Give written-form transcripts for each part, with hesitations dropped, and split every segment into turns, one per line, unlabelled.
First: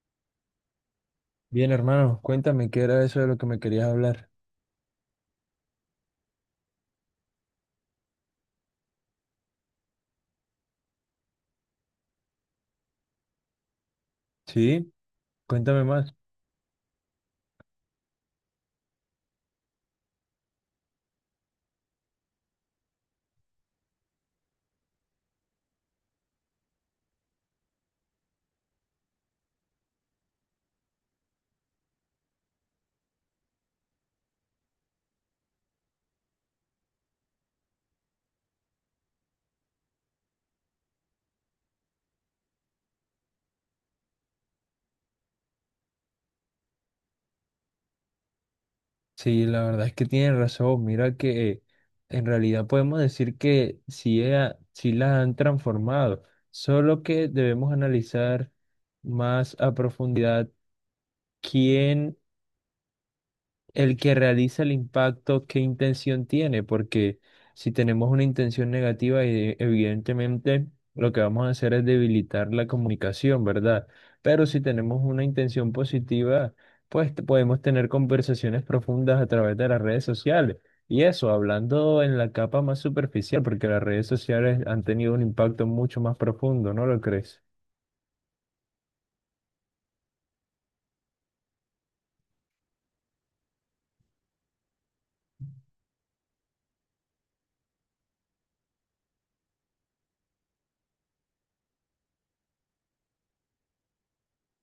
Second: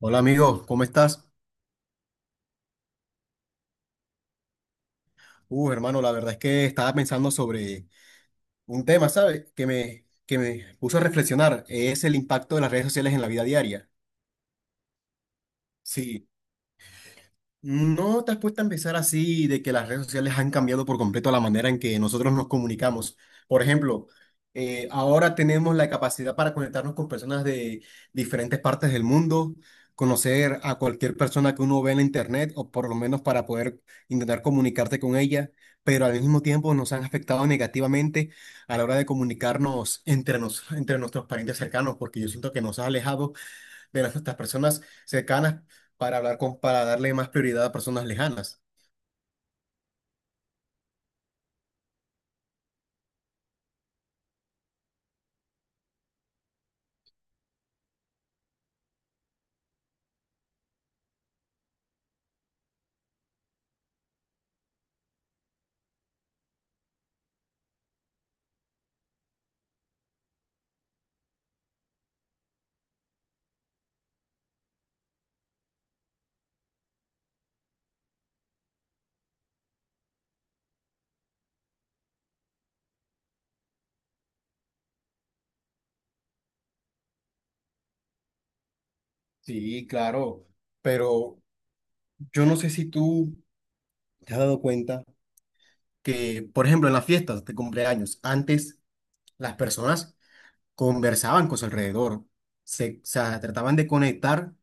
Hola amigo, ¿cómo estás?
Bien, hermano, cuéntame qué era eso de lo que me querías hablar.
Hermano, la verdad es que estaba pensando sobre un tema, ¿sabes? Que me puso a reflexionar, es el impacto de las redes sociales en la vida diaria.
Sí, cuéntame más.
Sí, ¿no te has puesto a empezar así de que las redes sociales han cambiado por completo la manera en que nosotros nos comunicamos? Por ejemplo, ahora tenemos la capacidad para conectarnos con personas de diferentes partes del mundo, conocer a cualquier persona que uno ve en la internet o por lo menos para poder intentar comunicarte con ella, pero al mismo tiempo nos han afectado negativamente a la hora de comunicarnos entre nuestros parientes cercanos, porque yo siento que nos ha alejado de estas personas cercanas para hablar para darle más prioridad a personas lejanas.
Sí, la verdad es que tienes razón. Mira que en realidad podemos decir que sí, sí la han transformado, solo que debemos analizar más a profundidad quién el que realiza el impacto, ¿qué intención tiene? Porque si tenemos una intención negativa, evidentemente lo que vamos a hacer es debilitar la comunicación, ¿verdad? Pero si tenemos una intención positiva, pues podemos tener conversaciones profundas a través de las redes sociales. Y eso, hablando en la capa más superficial, porque las redes sociales han tenido un impacto mucho más profundo, ¿no lo crees?
Sí, claro, pero yo no sé si tú te has dado cuenta que, por ejemplo, en las fiestas de cumpleaños, antes las personas conversaban con su alrededor, o sea, trataban de conectar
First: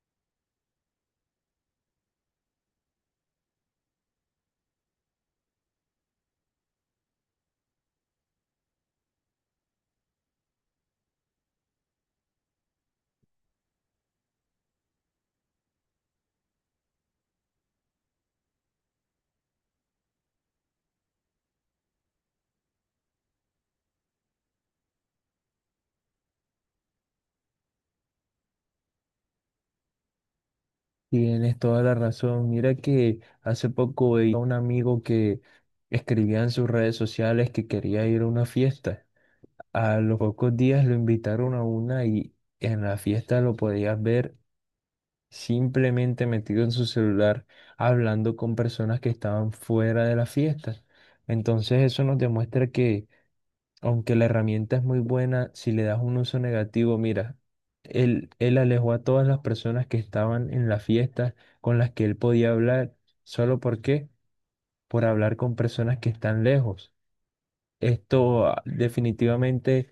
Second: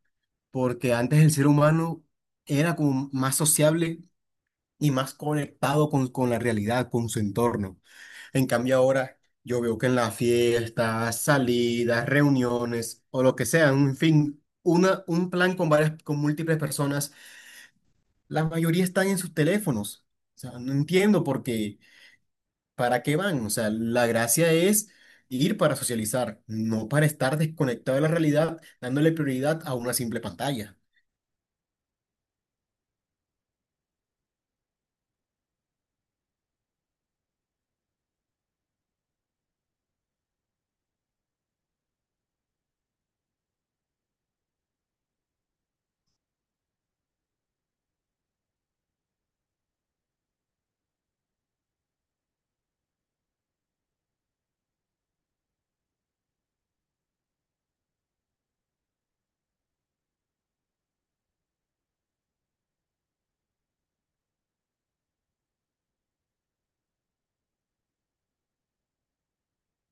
porque antes el ser humano era como más sociable y más conectado con la realidad, con su entorno. En cambio ahora yo veo que en las fiestas, salidas, reuniones o lo que sea, en fin, un plan con múltiples personas, la mayoría están en sus teléfonos. O sea, no entiendo por qué, para qué van. O sea, la gracia es ir para socializar, no para estar desconectado de la realidad, dándole prioridad a una simple pantalla.
Tienes toda la razón. Mira que hace poco veía a un amigo que escribía en sus redes sociales que quería ir a una fiesta. A los pocos días lo invitaron a una y en la fiesta lo podías ver simplemente metido en su celular hablando con personas que estaban fuera de la fiesta. Entonces eso nos demuestra que aunque la herramienta es muy buena, si le das un uso negativo, mira, él alejó a todas las personas que estaban en la fiesta con las que él podía hablar, solo por qué, por hablar con personas que están lejos. Esto definitivamente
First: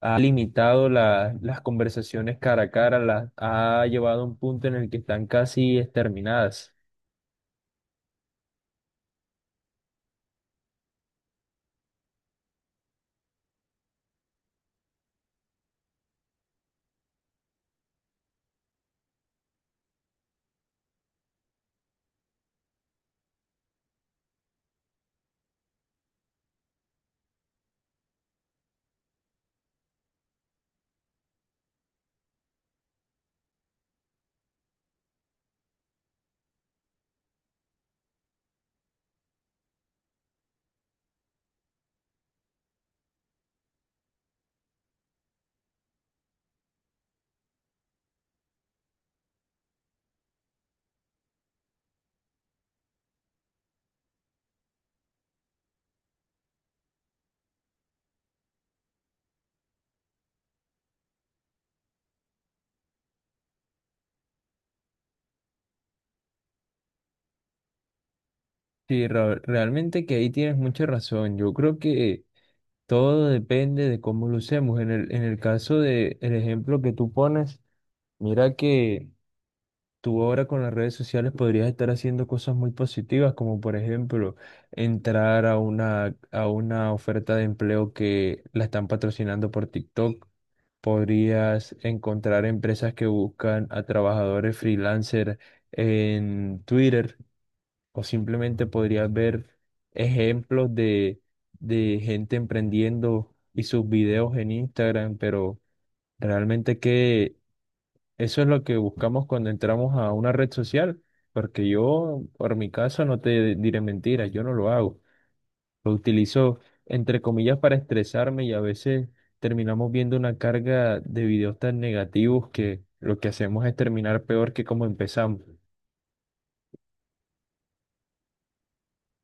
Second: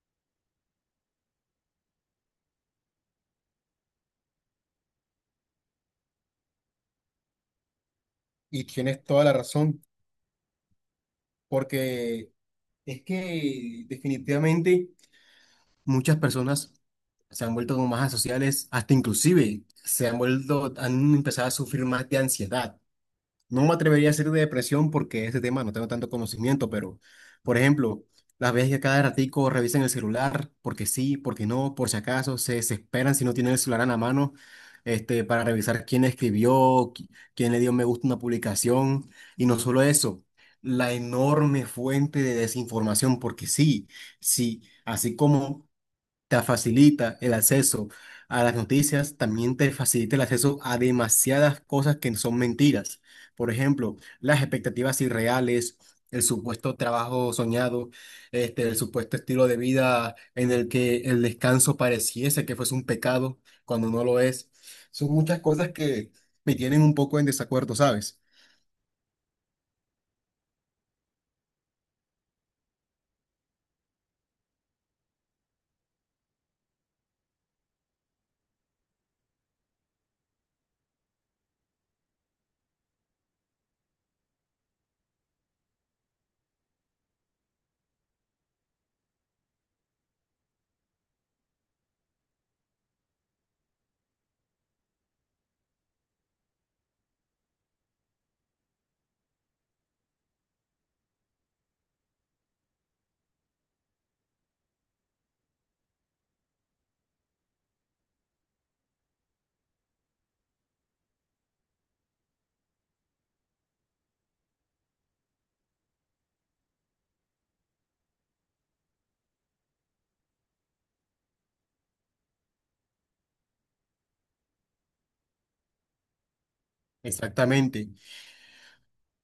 ha limitado las conversaciones cara a cara, las ha llevado a un punto en el que están casi exterminadas.
Y tienes toda la razón, porque es que definitivamente muchas personas se han vuelto como más asociales, hasta inclusive se han vuelto, han empezado a sufrir más de ansiedad. No me atrevería a decir de depresión porque ese tema no tengo tanto conocimiento, pero, por ejemplo, las veces que cada ratico revisan el celular, porque sí, porque no, por si acaso, se desesperan si no tienen el celular en la mano, para revisar quién escribió, qui- quién le dio me gusta a una publicación, y no solo eso, la enorme fuente de desinformación, porque sí, sí, así como te facilita el acceso a las noticias, también te facilita el acceso a demasiadas cosas que son mentiras. Por ejemplo, las expectativas irreales, el supuesto trabajo soñado, el supuesto estilo de vida en el que el descanso pareciese que fuese un pecado cuando no lo es. Son muchas cosas que me tienen un poco en desacuerdo, ¿sabes?
Sí, realmente que ahí tienes mucha razón. Yo creo que todo depende de cómo lo usemos. En el caso de el ejemplo que tú pones, mira que tú ahora con las redes sociales podrías estar haciendo cosas muy positivas, como por ejemplo entrar a a una oferta de empleo que la están patrocinando por TikTok. Podrías encontrar empresas que buscan a trabajadores freelancer en Twitter. O simplemente podrías ver ejemplos de gente emprendiendo y sus videos en Instagram, pero realmente que eso es lo que buscamos cuando entramos a una red social, porque yo, por mi caso, no te diré mentiras, yo no lo hago. Lo utilizo, entre comillas, para estresarme y a veces terminamos viendo una carga de videos tan negativos que lo que hacemos es terminar peor que como empezamos.
Exactamente.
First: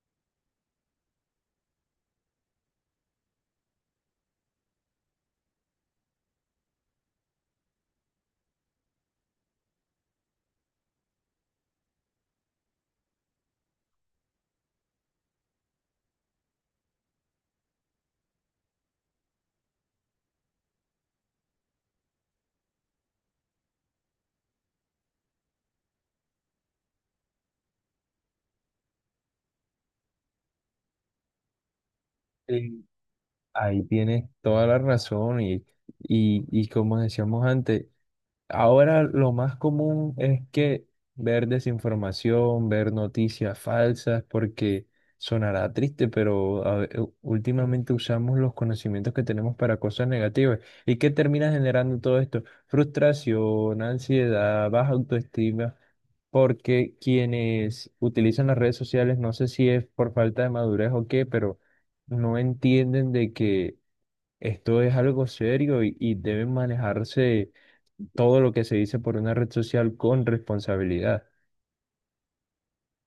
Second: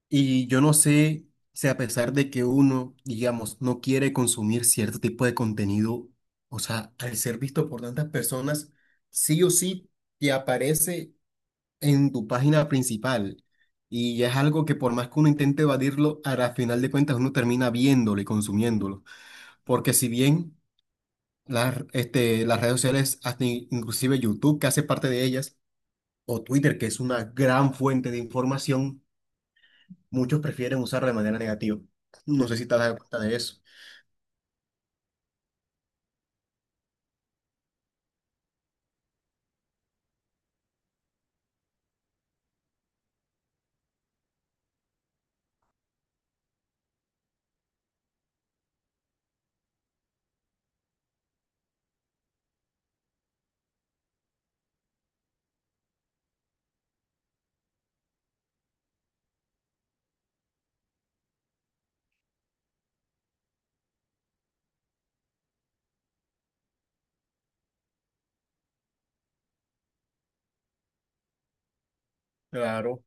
Y yo no sé si a pesar de que uno, digamos, no quiere consumir cierto tipo de contenido, o sea, al ser visto por tantas personas, sí o sí te aparece en tu página principal. Y es algo que por más que uno intente evadirlo, a la final de cuentas uno termina viéndolo y consumiéndolo. Porque si bien las redes sociales, hasta inclusive YouTube, que hace parte de ellas, o Twitter, que es una gran fuente de información, muchos prefieren usarlo de manera negativa. No sé si te has dado cuenta de eso.
Ahí tienes toda la razón y como decíamos antes, ahora lo más común es que ver desinformación, ver noticias falsas, porque sonará triste, pero últimamente usamos los conocimientos que tenemos para cosas negativas. ¿Y qué termina generando todo esto? Frustración, ansiedad, baja autoestima, porque quienes utilizan las redes sociales, no sé si es por falta de madurez o qué, pero no entienden de que esto es algo serio y debe manejarse todo lo que se dice por una red social con responsabilidad.
Claro,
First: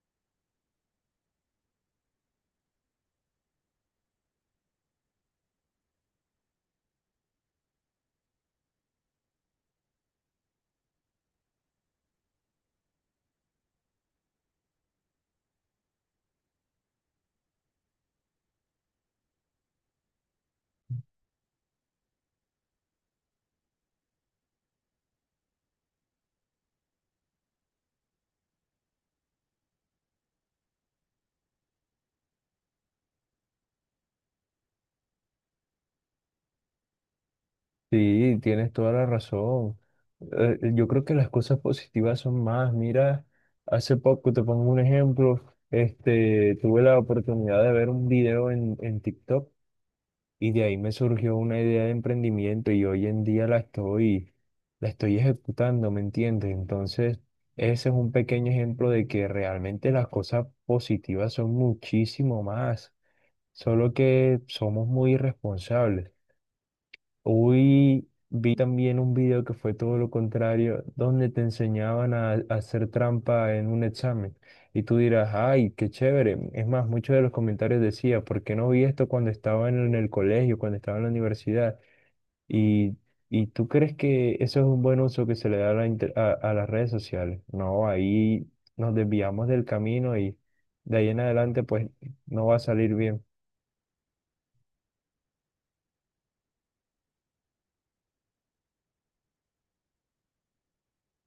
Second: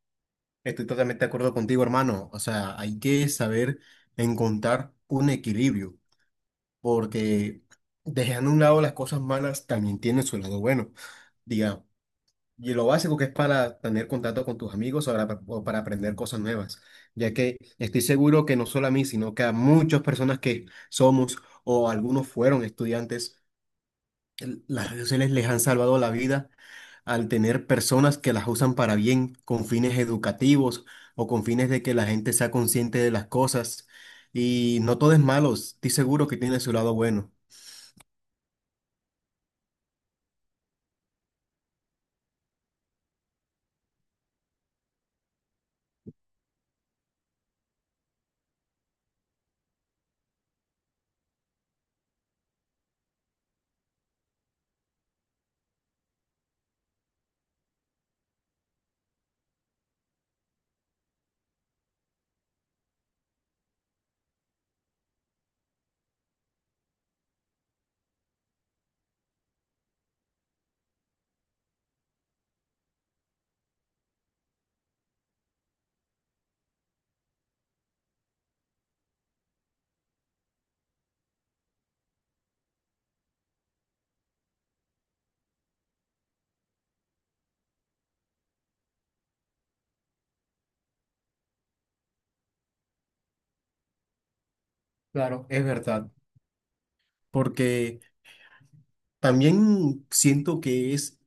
estoy totalmente de acuerdo contigo, hermano. O sea, hay que saber encontrar un equilibrio, porque dejando a un lado las cosas malas también tiene su lado bueno. Diga, y lo básico que es para tener contacto con tus amigos o para aprender cosas nuevas, ya que estoy seguro que no solo a mí, sino que a muchas personas que somos o algunos fueron estudiantes las redes sociales les han salvado la vida al tener personas que las usan para bien, con fines educativos o con fines de que la gente sea consciente de las cosas. Y no todo es malo, estoy seguro que tiene su lado bueno.
Sí, tienes toda la razón. Yo creo que las cosas positivas son más. Mira, hace poco, te pongo un ejemplo, tuve la oportunidad de ver un video en TikTok y de ahí me surgió una idea de emprendimiento y hoy en día la estoy ejecutando, ¿me entiendes? Entonces, ese es un pequeño ejemplo de que realmente las cosas positivas son muchísimo más, solo que somos muy irresponsables. Hoy vi también un video que fue todo lo contrario, donde te enseñaban a hacer trampa en un examen. Y tú dirás, ay, qué chévere. Es más, muchos de los comentarios decía, ¿por qué no vi esto cuando estaba en el colegio, cuando estaba en la universidad? Y, y tú crees que eso es un buen uso que se le da a a las redes sociales. No, ahí nos desviamos del camino y de ahí en adelante pues no va a salir bien.
Claro, es verdad. Porque también siento que es,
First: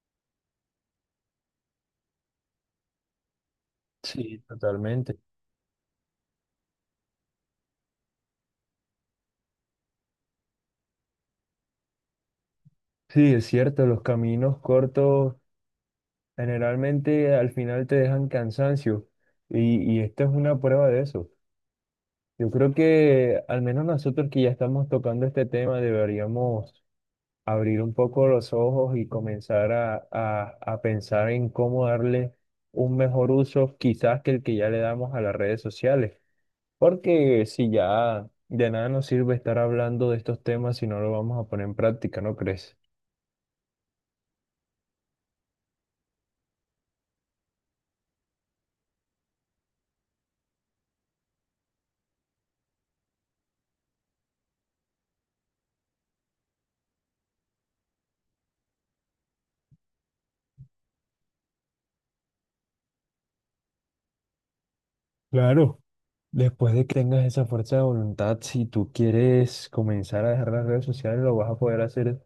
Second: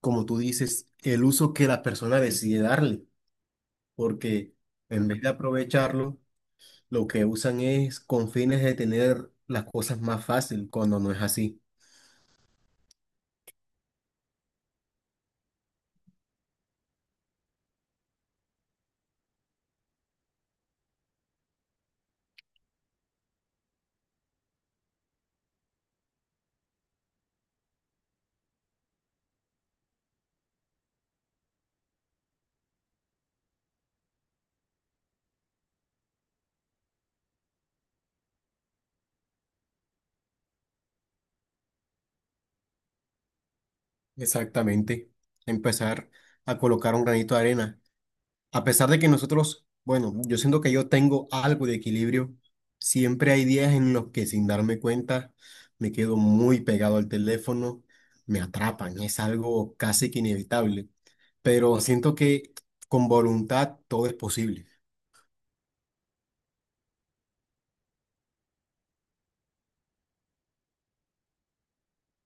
como tú dices, el uso que la persona decide darle,
Sí,
porque en
totalmente.
vez de aprovecharlo, lo que usan es con fines de tener las cosas más fácil, cuando no es así.
Sí, es cierto, los caminos cortos generalmente al final te dejan cansancio y esta es una prueba de eso. Yo creo que al menos nosotros que ya estamos tocando este tema deberíamos abrir un poco los ojos y comenzar a pensar en cómo darle un mejor uso quizás que el que ya le damos a las redes sociales. Porque si ya de nada nos sirve estar hablando de estos temas si no lo vamos a poner en práctica, ¿no crees?
Exactamente, empezar a colocar un granito de arena. A pesar de que nosotros, bueno, yo siento que yo tengo algo de equilibrio, siempre hay días en los que sin darme cuenta me quedo muy pegado al teléfono, me atrapan, es algo casi que inevitable, pero siento que con voluntad todo es posible.
Claro. Después de que tengas esa fuerza de voluntad, si tú quieres comenzar a dejar las redes sociales, lo vas a poder hacer,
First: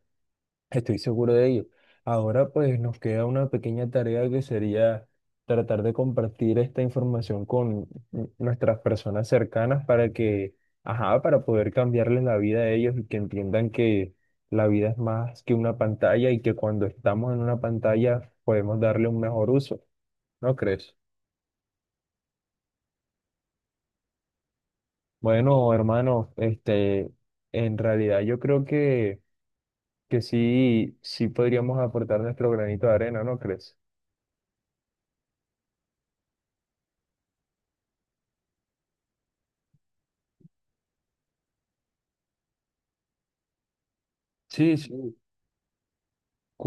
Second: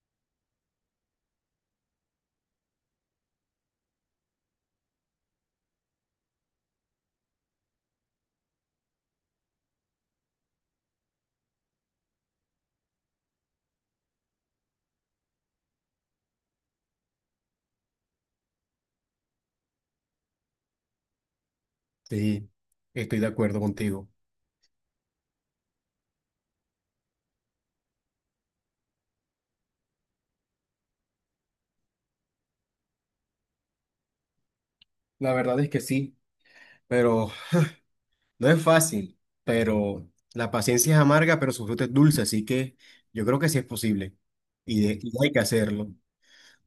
estoy seguro de ello. Ahora pues nos queda una pequeña tarea que sería tratar de compartir esta información con nuestras personas cercanas para que, ajá, para poder cambiarles la vida a ellos y que entiendan que la vida es más que una pantalla y que cuando estamos en una pantalla podemos darle un mejor uso. ¿No crees?
Sí, estoy de acuerdo contigo.
Bueno, hermano, este, en realidad yo creo que sí, sí podríamos aportar nuestro granito de arena, ¿no crees?
La verdad es que sí, pero no es fácil, pero la paciencia es amarga, pero su fruto es dulce, así que yo creo que sí es posible
Sí,
y,
sí,
y hay que hacerlo.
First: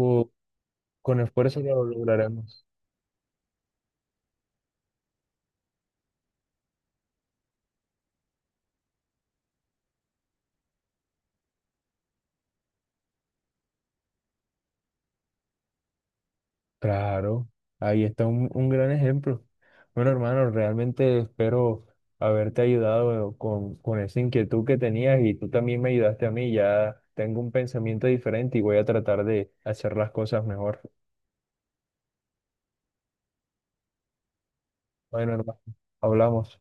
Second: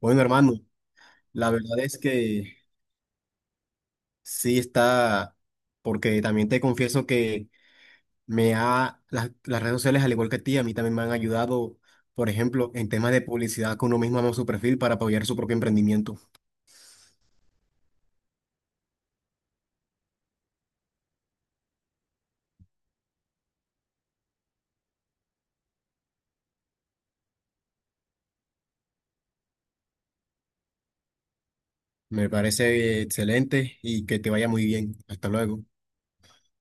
Bueno, hermano,
con
la
esfuerzo
verdad
lo
es que
lograremos.
sí está, porque también te confieso que las redes sociales, al igual que a ti, a mí también me han ayudado, por ejemplo, en temas de publicidad, que uno mismo haga su perfil para apoyar su propio emprendimiento.
Claro, ahí está un gran ejemplo. Bueno, hermano, realmente espero haberte ayudado con esa inquietud que tenías y tú también me ayudaste a mí. Ya tengo un pensamiento diferente y voy a tratar de hacer las cosas mejor.
Me parece excelente y que te vaya muy bien. Hasta
Bueno, hermano,
luego.
hablamos.